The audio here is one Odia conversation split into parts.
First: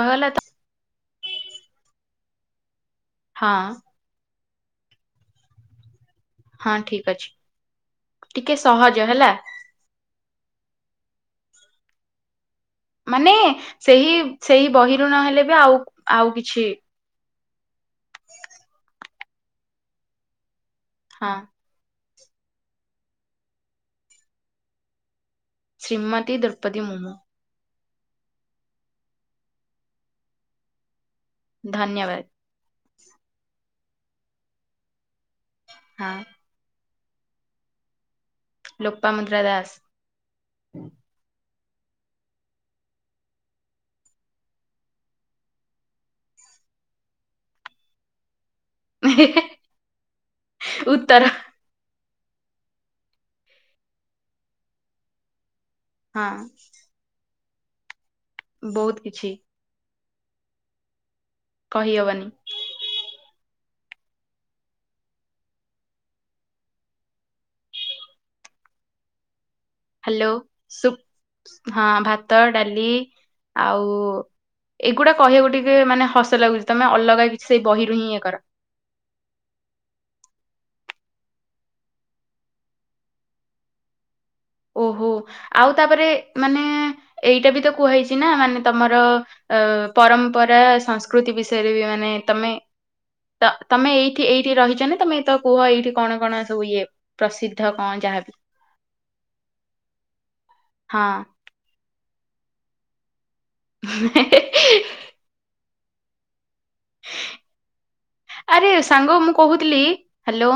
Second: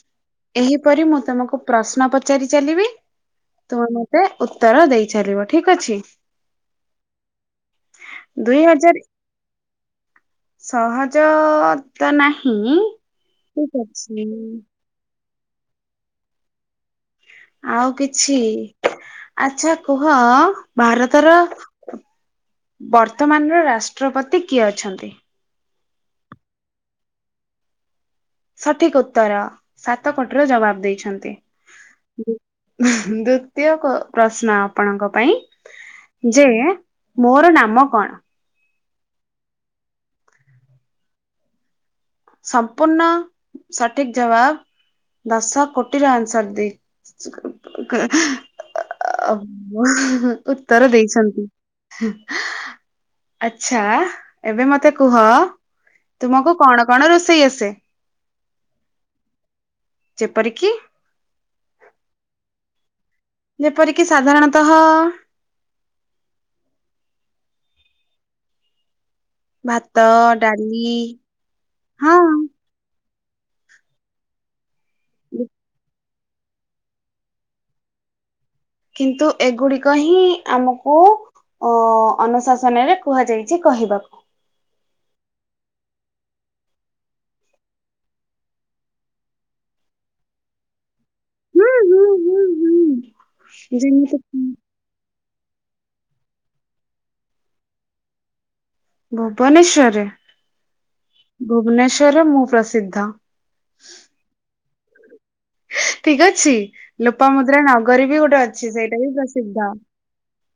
ଭଲ ତ ଏହିପରି ମୁଁ ତମକୁ ପ୍ରଶ୍ନ ପଚାରି ଚାଲିବି ହଁ ତ ଉତ୍ତର ଦେଇ ଚାଲିବ ଠିକ ଅଛି। ହଁ ଠିକ ଅଛି ଟିକେ ଦୁଇ ହଜାର ସହଜ ହେଲା। ସହଜ ତ ନାହିଁ। ମାନେ ଠିକ ସେହି ଅଛି ସେଇ ବହିରୁଣ ହେଲେ ବି ଆଉ ଆଉ କିଛି ଆଉ କିଛି ଆଚ୍ଛା କୁହ ଭାରତର ହଁ ବର୍ତ୍ତମାନର ରାଷ୍ଟ୍ରପତି କିଏ ଅଛନ୍ତି? ଶ୍ରୀମତି ଦ୍ରୌପଦି ମୁର୍ମୁ। ସଠିକ ଉତ୍ତର ସାତ କୋଟିର ଜବାବ ଦେଇଛନ୍ତି। ଧନ୍ୟବାଦ। ଦ୍ଵିତୀୟ ପ୍ରଶ୍ନ ଆପଣଙ୍କ ପାଇଁ ହଁ। ଯେ ମୋର ନାମ କଣ? ଲୋପାମୁଦ୍ରା ଦାସ। ସମ୍ପୂର୍ଣ୍ଣ ସଠିକ ଜବାବ ଦଶ କୋଟିର ଆନ୍ସର ଦେଇ ଉତ୍ତର ଦେଇଛନ୍ତି। ଆଛା ଏବେ ମତେ କୁହ ହଁ ତୁମକୁ କଣ କଣ ରୋଷେଇ ଆସେ? ବହୁତ କିଛି। ଯେପରିକି? କହିହବନି ଯେପରିକି ସାଧାରଣତଃ ଭାତ ହ୍ୟାଲୋ ଡାଲି ସୁ ହଁ ଭାତ ଡାଲି ଆଉ ଏଗୁଡା କହିବାକୁ ଟିକେ ମାନେ ହସ ଲାଗୁଛି। ତମେ ଅଲଗା କିଛି ସେଇ ବହିରୁ ହିଁ ଇଏ କର କିନ୍ତୁ ଏଗୁଡିକ ହିଁ ଆମକୁ ଅନୁଶାସନରେ କୁହାଯାଇଛି କହିବାକୁ। ଓହୋ! [inaudible] ଆଉ ତାପରେ ମାନେ ଏଇଟା ବି ତ କୁହା ହେଇଛି ନା ମାନେ ତମର ପରମ୍ପରା ସଂସ୍କୃତି। ପ୍ରକୃତି ହୁଁ ବିଷୟରେ ବି ହୁଁ ମାନେ ହୁଁ ତମେ ହୁଁ ତ ତମେ ଯେମିତି ଏଇଠି ଏଇଠି ରହିଛ ତମେ ତ କୁହ ଏଇଠି କଣ କଣ ସବୁ ଇଏ ପ୍ରସିଦ୍ଧ କଣ ଯାହାବି। ଭୁବନେଶ୍ଵରରେ ହଁ ଭୁବନେଶ୍ୱରରେ ମୁଁ ପ୍ରସିଦ୍ଧ। [unintelligible] ଠିକ ଅଛି ଲୋପାମୁଦ୍ରା ନଗରୀ ବି ଗୋଟେ ଆରେ ଅଛି ସେଇଟା ହି ସାଙ୍ଗ ମୁଁ ପ୍ରସିଦ୍ଧ କହୁଥିଲି ହ୍ୟାଲୋ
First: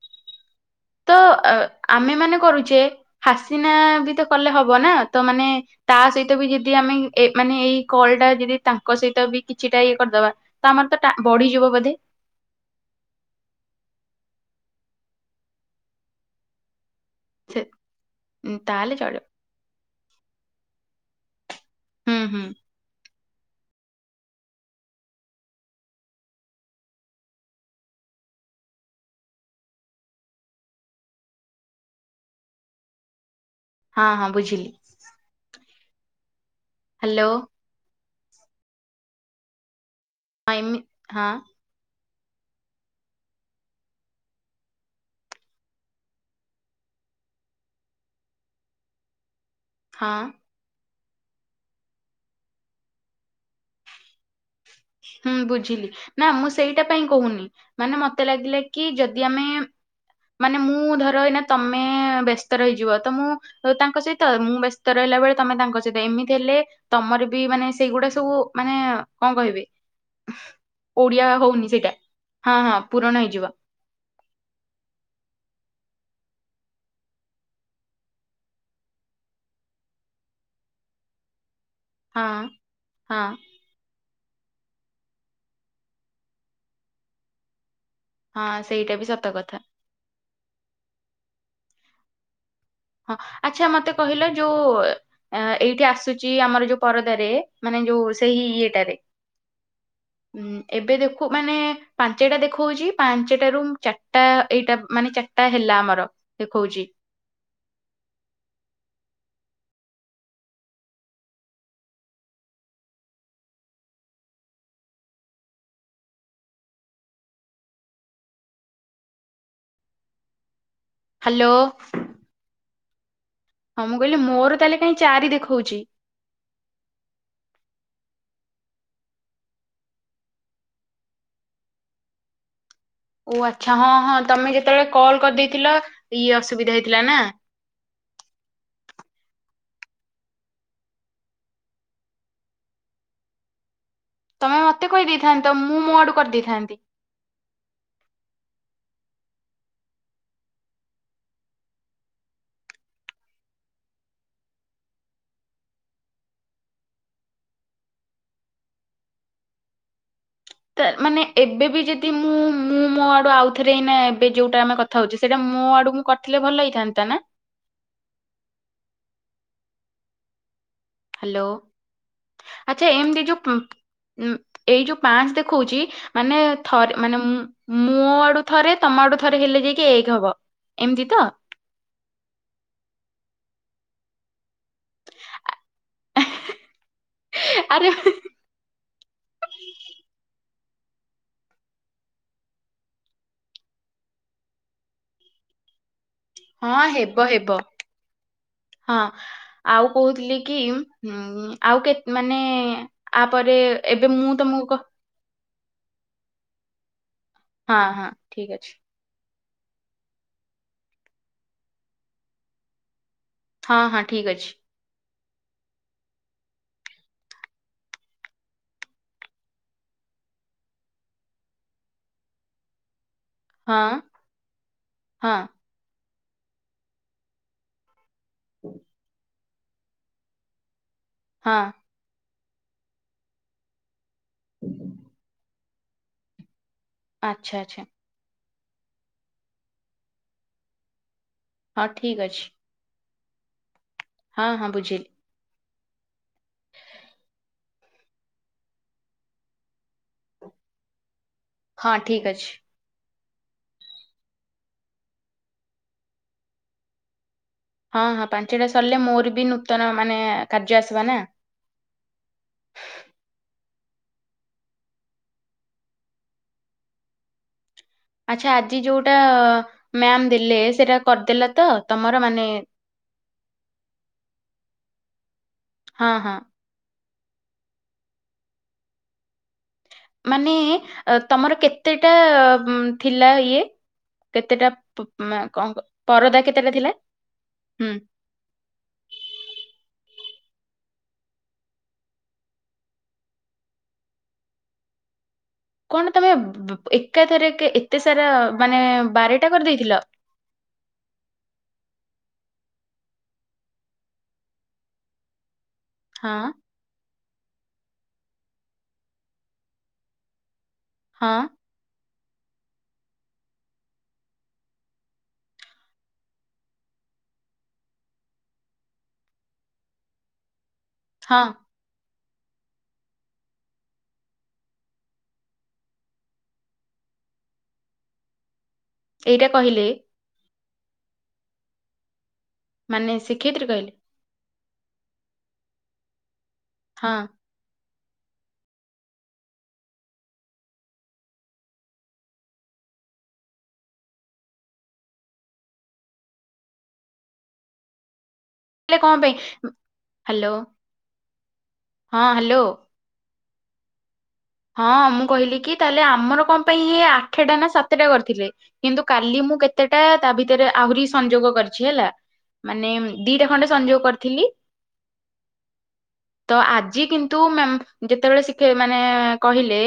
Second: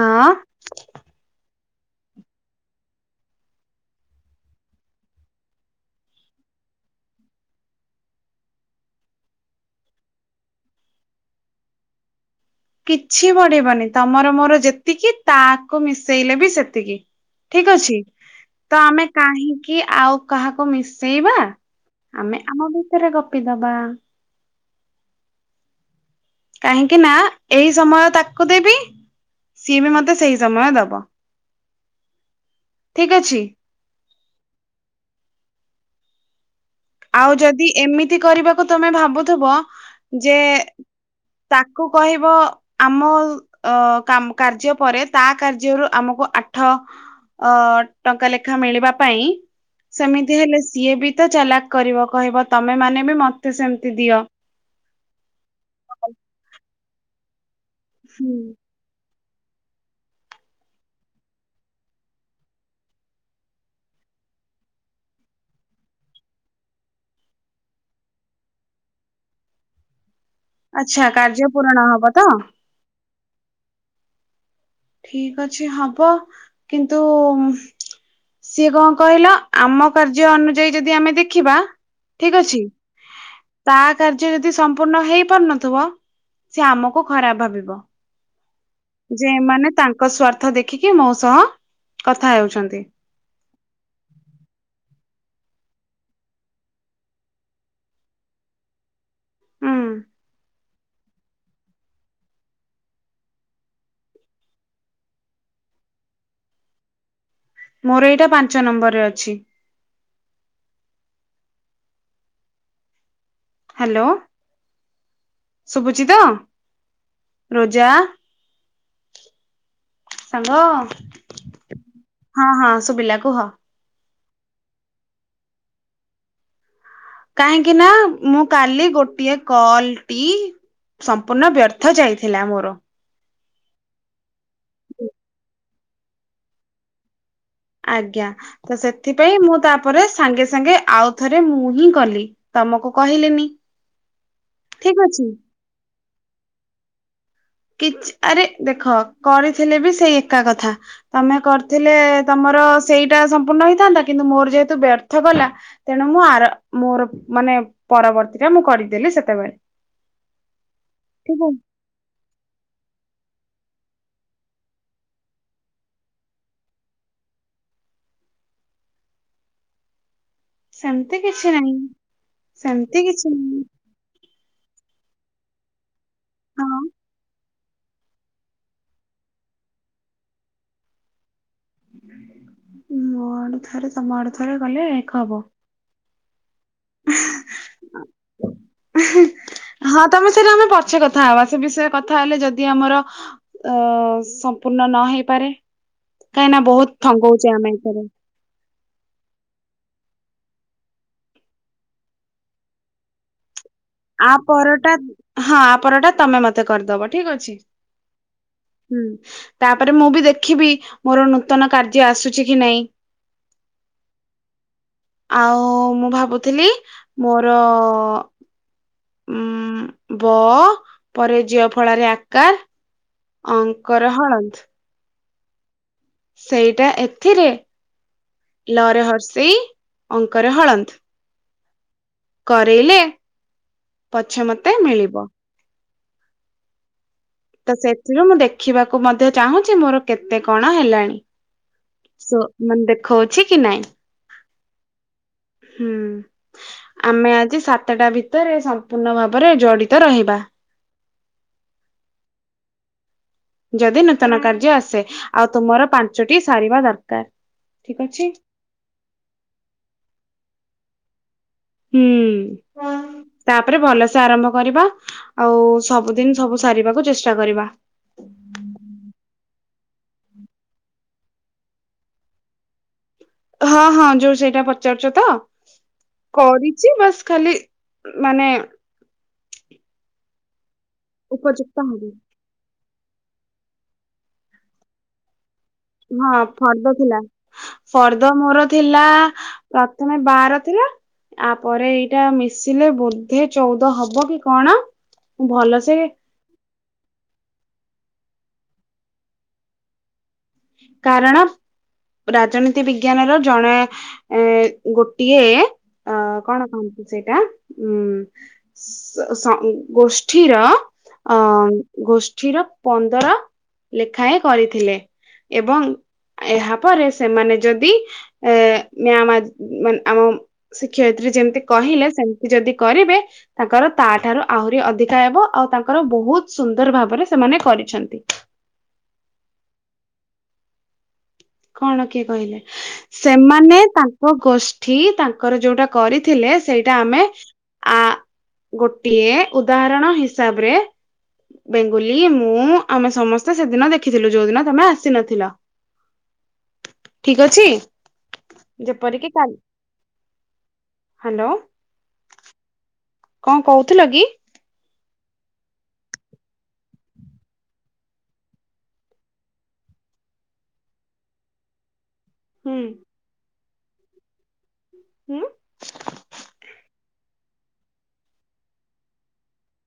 ହଁ ତ ଆମେ ମାନେ କରୁଛେ ହାସିନା ବି ତ କଲେ ହବ ନା ତ ମାନେ ତା ସହିତ ବି ଯଦି ଆମେ ଏ ମାନେ ଏଇ କଲ ଟା ଯଦି ତାଙ୍କ ସହିତ ବି କିଛିଟା ଇଏ କରିଦବା। ତ ଆମର ତ ବଢିଯିବ ବୋଧେ। କିଛି ବଢିବନି ତମର ମୋର ଯେତିକି ତାକୁ ମିଶେଇଲେ ବି ସେତିକି। ସେ ଠିକ ଅଛି ତ ତାହେଲେ ଆମେ ଚଳିବ। କାହିଁକି ଆଉ କାହାକୁ ମିଶେଇବା ହୁଁ ଆମେ ହୁଁ ଆମ ଭିତରେ ଗପି ଦବା। କାହିଁକି ନା ଏଇ ସମୟ ତାକୁ ଦେବି ସିଏ ବି ମତେ ସେଇ ସମୟ ଦବ। ଠିକ୍ ଅଛି ହଁ ହଁ ବୁଝିଲି। ହ୍ୟାଲୋ ଆଉ ଯଦି ଏମିତି କରିବାକୁ ତମେ ଭାବୁଥିବ ଯେ ହଁ ଏମି ହଁ ତାକୁ କହିବ ଆମ କାର୍ଯ୍ୟ ପରେ ତା କାର୍ଯ୍ୟରୁ ଆମକୁ ଆଠ ଅ ଟଙ୍କା ଲେଖା ମିଳିବା ପାଇଁ ହଁ ସେମିତି ହେଲେ ସିଏ ବି ତ ଚାଲାକ୍ କରିବ କହିବ ତମେ ମାନେ ବି ମତେ ସେମିତି ଦିଅ ହୁଁ ବୁଝିଲି ନା ମୁଁ ସେଇଟା ପାଇଁ କହୁନି ମାନେ ମତେ ହୁଁ ଲାଗିଲା କି? କି ଯଦି ଆମେ ମାନେ ମୁଁ ଧର ଏଇନା ତମେ ବ୍ୟସ୍ତ ରହିଯିବ ତ ମୁଁ ତାଙ୍କ ସହିତ ମୁଁ ବ୍ୟସ୍ତ ରହିଲା ବେଳେ ତମେ ତାଙ୍କ ସହିତ ଏମିତି ହେଲେ ତମର ବି ମାନେ ସେଇଗୁଡା ସବୁ ମାନେ କଣ କହିବି ଆଚ୍ଛା ଓଡିଆ କାର୍ଯ୍ୟ ହଉନି ପୂରଣ ସେଇଟା ହବ ତ ହଁ ହଁ ପୁରଣ ହେଇଯିବ। ଠିକ ଅଛି ହବ କିନ୍ତୁ ସିଏ କଣ କହିଲ ଆମ କାର୍ଯ୍ୟ ଅନୁଯାୟୀ ଯଦି ଆମେ ଦେଖିବା। ହଁ ଠିକ ଅଛି ହଁ ତା କାର୍ଯ୍ୟ ଯଦି ସମ୍ପୂର୍ଣ୍ଣ ହେଇପାରୁନଥିବ ସେ ଆମକୁ ଖରାପ ଭାବିବ। ହଁ ସେଇଟା ବି ସତ କଥା। ଯେମାନେ ତାଙ୍କ ସ୍ଵାର୍ଥ ଦେଖିକି ମୋ ସହ କଥା ହେଉଛନ୍ତି। ହଁ ଆଚ୍ଛା ମତେ କହିଲ ଯୋଉ ଏଇଠି ଆସୁଛି ଆମର ଯୋଉ ପରଦାରେ ମାନେ ଯୋଉ ସେଇ ଇଏଟାରେ। ହୁଁ ହୁଁ ଏବେ ଦେଖୁ ମାନେ ପାଞ୍ଚଟା ଦେଖାଉଛି ପାଞ୍ଚଟାରୁ ଚାଟା ଏଇଟା ମାନେ ଚାଟା ହେଲା ଆମର ଦେଖଉଛି ମୋର ଏଇଟା ପାଞ୍ଚ ନମ୍ବର ରେ ଅଛି। ହ୍ୟାଲୋ ଶୁଭୁଛି ତ? ରୋଜା। ସାଙ୍ଗ ହ୍ୟାଲୋ। ହଁ ହଁ ଶୁଭିଲା କୁହ। ହଁ ମୁଁ କହିଲି ମୋର ତାହେଲେ କାହିଁ ଚାରି ଦେଖଉଛି। କାହିଁକି ନା ମୁଁ କାଲି ଗୋଟିଏ କଲ ଟି ସମ୍ପୂର୍ଣ୍ଣ ବ୍ୟର୍ଥ ଯାଇଥିଲା ମୋର ଓ ଆଚ୍ଛା ହଁ ହଁ ତମେ ଯେତେବେଳେ କଲ କରିଦେଇଥିଲ ଇଏ ଅସୁବିଧା ହେଇଥିଲା ନା? ଆଜ୍ଞା ତ ସେଥିପାଇଁ ମୁଁ ତାପରେ ସାଙ୍ଗେ ସାଙ୍ଗେ ଆଉ ଥରେ ମୁଁ ହିଁ କଲି। ତମକୁ କହିଲିନି। ତମେ ମତେ ଠିକ ଅଛି। କହିଦେଇଥାନ୍ତ ମୁଁ ମୋ ଆଡୁ କରିଦେଇଥାନ୍ତି। କି ଆରେ ଦେଖ କରିଥିଲେ ବି ସେଇ ଏକା କଥା। ତମେ କରିଥିଲେ ତମର ସେଇଟା ସମ୍ପୂର୍ଣ ହେଇଥାନ୍ତା କିନ୍ତୁ ମୋର ଯେହେତୁ ବ୍ୟର୍ଥ କଲା ତେଣୁ ମୁଁ ଆର ମୋର ମାନେ ପରବର୍ତ୍ତୀ ଟା ମୁଁ କରିଦେଲି ସେତେବେଳେ ତ ମାନେ ଠିକ ଅଛି। ଏବେ ବି ଯେ ଆଡୁ ଆଉଥରେ ଏବେ ଯୋଉଟା ଆମେ କଥା ହଉଛି ସେଇଟା ମୋ ଆଡୁ ମୁଁ କରିଥିଲେ ଭଲ ହେଇଥାନ୍ତା ନା? ସେମିତି ହ୍ୟାଲୋ କିଛି ନାହିଁ ଆଚ୍ଛା ସେମିତି ଏମ କିଛି ଦିଜୁ ଉ ନାହିଁ ଏଇ ଯୋଉ ପାଞ୍ଚ ଦେଖଉଛି ମାନେ ହଁ। ଥରେ ମାନେ ମୁଁ ମୁଁ ଆଡୁ ଥରେ ତମ ଆଡୁ ଥରେ ହେଲେ ଯାଇକି ଏକ ହବ ଏମିତି ତ? ମୋ ଆଡୁ ଥରେ ତମ ଆଡୁ ଥରେ କଲେ ଏକ ହବ? ଆରେ ହଁ ତମେ ସେଇଟା ଆମେ ପଛେ କଥା ହବା ସେ ବିଷୟରେ କଥା ହେଲେ ଯଦି ଆମର ଅ ସମ୍ପୂର୍ଣ୍ଣ ନ ହେଇପାରେ କାହିଁକିନା ହଁ ବହୁତ ହେବ ଥଙ୍ଗଉଛେ ହେବ ଆମେ ଏଥିରେ ହଁ। ଆଉ କହୁଥିଲି କି ଉ ଆଉ କେ ମାନେ ଆପରେ ଏବେ ଆ ମୁଁ ତମକୁ କ ପରଟା ହଁ ଆ ପରଟା ତମେ ମତେ କରିଦବ ଠିକ ଅଛି? ହଁ ହଁ ଠିକ ଅଛି। ହୁଁ ତାପରେ ମୁଁ ବି ଦେଖିବି ମୋର ନୂତନ କାର୍ଯ୍ୟ ଆସୁଛି କି ନାଇଁ? ହଁ ହଁ ଠିକ୍ ଅଛି। ଆଉ ମୁଁ ଭାବୁଥିଲି ମୋର ଉଁ ବ ପରେ ଜ୍ୟ ଫଳାରେ ଆ କାର ହଁ ଅଙ୍କର ହଳନ୍ତ। ହଁ। ସେଇଟା ଏଥିରେ ଲ ରେ ହର୍ସେଇ ଅଙ୍କରେ ହଳନ୍ତ୍। ହଁ। କରେଇଲେ ପଛେ ମତେ ମିଳିବ ଆଚ୍ଛା ତ ଆଚ୍ଛା। ସେଥିରୁ ମୁଁ ଦେଖିବାକୁ ମଧ୍ୟ ଚାହୁଁଛି ମୋର କେତେ କଣ ହେଲାଣି? ହଁ ଠିକ ସୋ ଅଛି। ମାନେ ଦେଖଉଛି କି ନାଇଁ? ହଁ ହଁ ବୁଝିଗଲି। ହୁଁ ଆମେ ଆଜି ସାତଟା ଭିତରେ ସମ୍ପୂର୍ଣ୍ଣ ଭାବରେ ଜଡିତ ରହିବା। ହଁ ଠିକ୍ ଅଛି। ଯଦି ନୂତନ କାର୍ଯ୍ୟ ଆସେ ଆଉ ତୁମର ପାଞ୍ଚଟି ସାରିବା ଦରକାର। ଠିକ ହଁ ହଁ ଅଛି। ପାଞ୍ଚଟା ସରିଲେ ମୋର ବି ନୂତନ ମାନେ କାର୍ଯ୍ୟ ଆସିବା ନା? ହୁଁ ତାପରେ ଭଲସେ ଆରମ୍ଭ କରିବା। ଆଉ ସବୁଦିନ ସବୁ ସାରିବାକୁ ଚେଷ୍ଟା କରିବା। ଆଚ୍ଛା ଆଜି ଯୋଉଟା ମ୍ୟାମ ଦେଲେ ସେଟା କରିଦେଲା ତ ତମର ମାନେ ହଁ ହଁ ଯୋଉ ସେଇଟା ପଚାରୁଛ ତ ହଁ ହଁ କରି ଚି ବାସ୍ ଖାଲି ମାନେ ମାନେ ତମର ଉପଯୁକ୍ତ ହବ କେତେଟା ଉଁ ଥିଲା ଇଏ କେତେଟା ପ ମାକଣକ ହଁ ଫର୍ଦ ଥିଲା ଫର୍ଦ ଫର୍ଦ ମୋର ଥିଲା ପ୍ରଥମେ ବାର ଥିଲା। ଆପରେ ଏଇଟା ମିଶିଲେ ବୋଧେ ଚଉଦ ହବ କି କଣ ଭଲସେ କଣ ତମେ ବ-ବ ଏକାଥରକେ ଏତେ ସାରା ମାନେ ବାରଟା କରି ଦେଇଥିଲ। କାରଣ ରାଜନୀତି ବିଜ୍ଞାନର ଜଣେ ଏ ଗୋଟିଏ ଅ ହଁ କଣ କହନ୍ତି ସେଇଟା ଉଁ ସ ଗୋଷ୍ଠୀର ହଁ ଅ ଗୋଷ୍ଠୀର ପନ୍ଦର ଲେଖାଏଁ କରିଥିଲେ। ଏବଂ ଏହା ପରେ ସେମାନେ ଯଦି ଏ ମ୍ୟମ୍ ଆଜି ଆନେ ଆମ ଶିକ୍ଷୟିତ୍ରୀ ହଁ ଯେମତି କହିଲେ ସେମତି ଯଦି କରିବେ ତାଙ୍କର ତା ଠାରୁ ଆହୁରି ଅଧିକା ହେବ ଆଉ ତାଙ୍କର ବହୁତ ସୁନ୍ଦର ଭାବରେ ସେମାନେ କରିଛନ୍ତି। ଏଇଟା କହିଲେ କଣ କିଏ କହିଲେ ମାନେ ଶିକ୍ଷୟିତ୍ରୀ ସେମାନେ କହିଲେ ତାଙ୍କ ଗୋଷ୍ଠୀ ତାଙ୍କର ଯୋଉଟା କରିଥିଲେ। ସେଇଟା ହଁ ଆମେ ଆ ଗୋଟିଏ ଉଦାହରଣ ହିସାବରେ ବେଙ୍ଗୁଲି ମୁଁ ଆମେ ସମସ୍ତେ ସେଦିନ ଦେଖିଥିଲୁ ଯୋଉଦିନ ତମେ ଆସିନଥିଲ। ଠିକ ଅଛି ହେଲେ କଣ ଯେପରିକି ପାଇଁ କାଲି ହ୍ୟାଲୋ ହାଲୋ ହଁ ହାଲୋ। କଣ କହୁଥିଲ କି? ହଁ ମୁଁ କହିଲି କି ତାହେଲେ ଆମର କଣ ପାଇଁ ହିଏ ଆଠଟା ନା ସାତଟା କରିଥିଲେ? କିନ୍ତୁ କାଲି ମୁଁ କେତେଟା ତା ଭିତରେ ଆହୁରି ସଂଯୋଗ କରିଛି ହେଲା। ହୁଁ ମାନେ ଦିଟା ଖଣ୍ଡେ ସଂଯୋଗ କରିଥିଲି ହୁଁ ତ ଆଜି କିନ୍ତୁ ତୁ ମାଂ ଯେତେବେଳେ ଶିଖ ମାନେ କହିଲେ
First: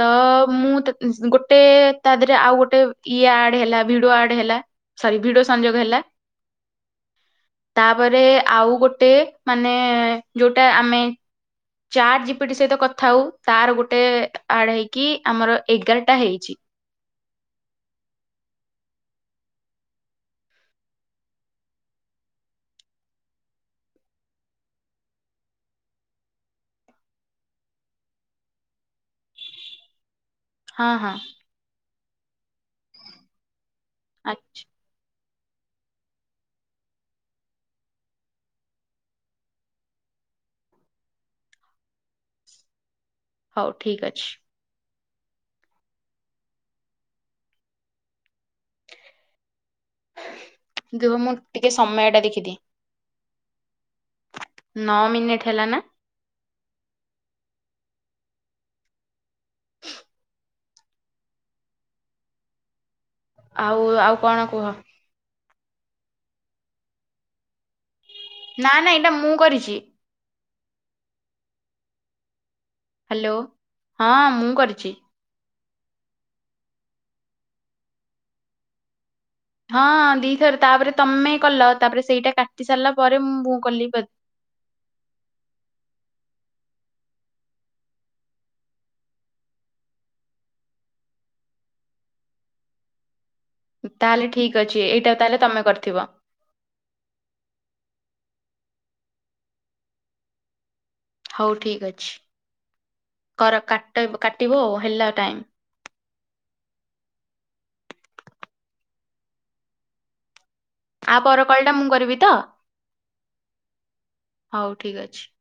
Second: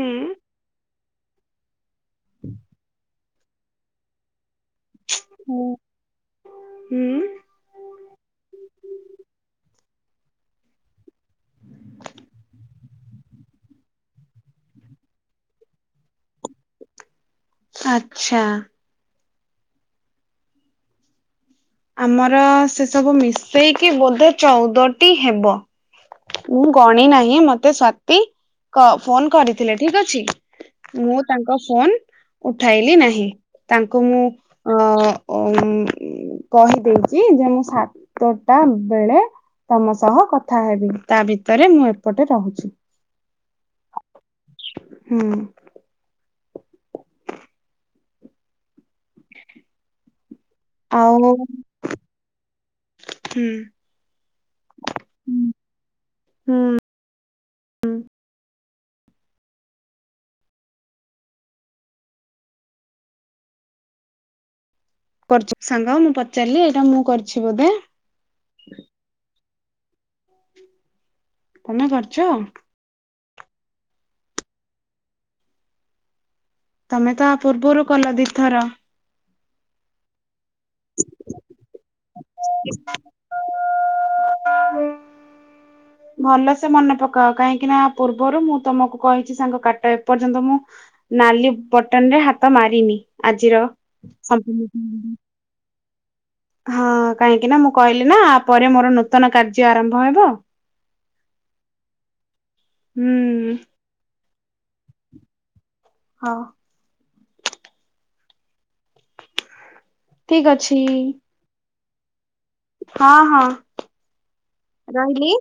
ତ ମୁଁ ତ ଗୋଟେ ତା ଦେହରେ ଆଉ ଗୋଟେ ଇଏ ଆଡ ହେଲା ଭିଡିଓ ଆଡ ହେଲା। ସରି ଭିଡିଓ ହୁଁ। ସଂଯୋଗ ହେଲା ହୁଁ ତାପରେ ଆଉ ଗୋଟେ ମାନେ ଯୋଉଟା ଆମେ ଚାର ଜି ପି ଟି ସହିତ କଥା ହଉ ତାର ଗୋଟେ ଆଡ ହେଇକି ଆମର ଏଗାରଟା ହେଇଛି। ଆଚ୍ଛା। ଆମର ସେ ସବୁ ମିଶେଇକି ବୋଧେ ଚଉଦଟି ହେବ। ମୁଁ ଗଣି ନାହିଁ ମତେ ସ୍ବାତି କ ଫୋନ କରିଥିଲେ ଠିକ ଅଛି। ହଁ ହଁ। ମୁଁ ତାଙ୍କ ଫୋନ ଉଠାଇଲି ନାହିଁ ତାଙ୍କୁ ମୁଁ ଅ ଅ କହି ଦେଇଛି ଯେ ମୁଁ ସାତଟା ବେଳେ ତମ ସହ କଥା ହେବି। ତା ଭିତରେ ମୁଁ ଏପଟେ ରହୁଛି। ହଉ ଠିକ୍ ଅଛି। ହୁଁ। ରୁହ ଆଉ ମୁଁ ଟିକେ ସମୟ ଟା ଦେଖିଦିଏ ହୁଁ। ନଅ ମିନିଟ ହେଲା ନା? ଆଉ ଆଉ କଣ କୁହ? କରିଚି ସାଙ୍ଗ ମୁଁ ପଚାରିଲି ଏଇଟା ମୁଁ କରିଛି ବୋଧେ? ନା ନା ଏଇଟା ମୁଁ କରିଛି। ତମେ କରିଛ? ହ୍ୟାଲୋ ହଁ ମୁଁ କରିଛି। ତମେ ତ ଆ ପୂର୍ବରୁ କଲ ଦିଥର। ହଁ ଦିଥର ତାପରେ ତମେ କଲ ତାପରେ ସେଇଟା କାଟି ସାରିଲା ପରେ ମୁଁ ମୁୁଁ କଲି। ହଁ [inaudible] ଭଲସେ ମନେ ପକାଅ କାହିଁକି ନା ପୂର୍ବରୁ ମୁଁ ତମକୁ କହିଛି ସାଙ୍ଗ କାଟ ଏପର୍ଯ୍ୟନ୍ତ ମୁଁ ନାଲି ବଟନରେ ହାତ ମାରିନି ଆଜିର ତାହେଲେ ଠିକ୍ ଅଛି ସମ୍ପୂର୍ଣ୍ଣ। ଏଇଟା ତାହେଲେ ତମେ କରିଥିବ। ହଁ କାହିଁକି ନା ମୁଁ କହିଲି ନା ପରେ ମୋର ନୂତନ କାର୍ଯ୍ୟ ଆରମ୍ଭ ହେବ। ହଉ ଠିକ୍ ଅଛି। ହୁଁ। କର କା କାଟିବ ଆଉ ହେଲା ଟାଇମ ହଁ। ଠିକ ଅଛି। ଆ ପର କଲ ଟା ମୁଁ କରିବି ତ? ହଁ ହଁ ହଉ ଠିକ୍ ଅଛି ରହିଲି।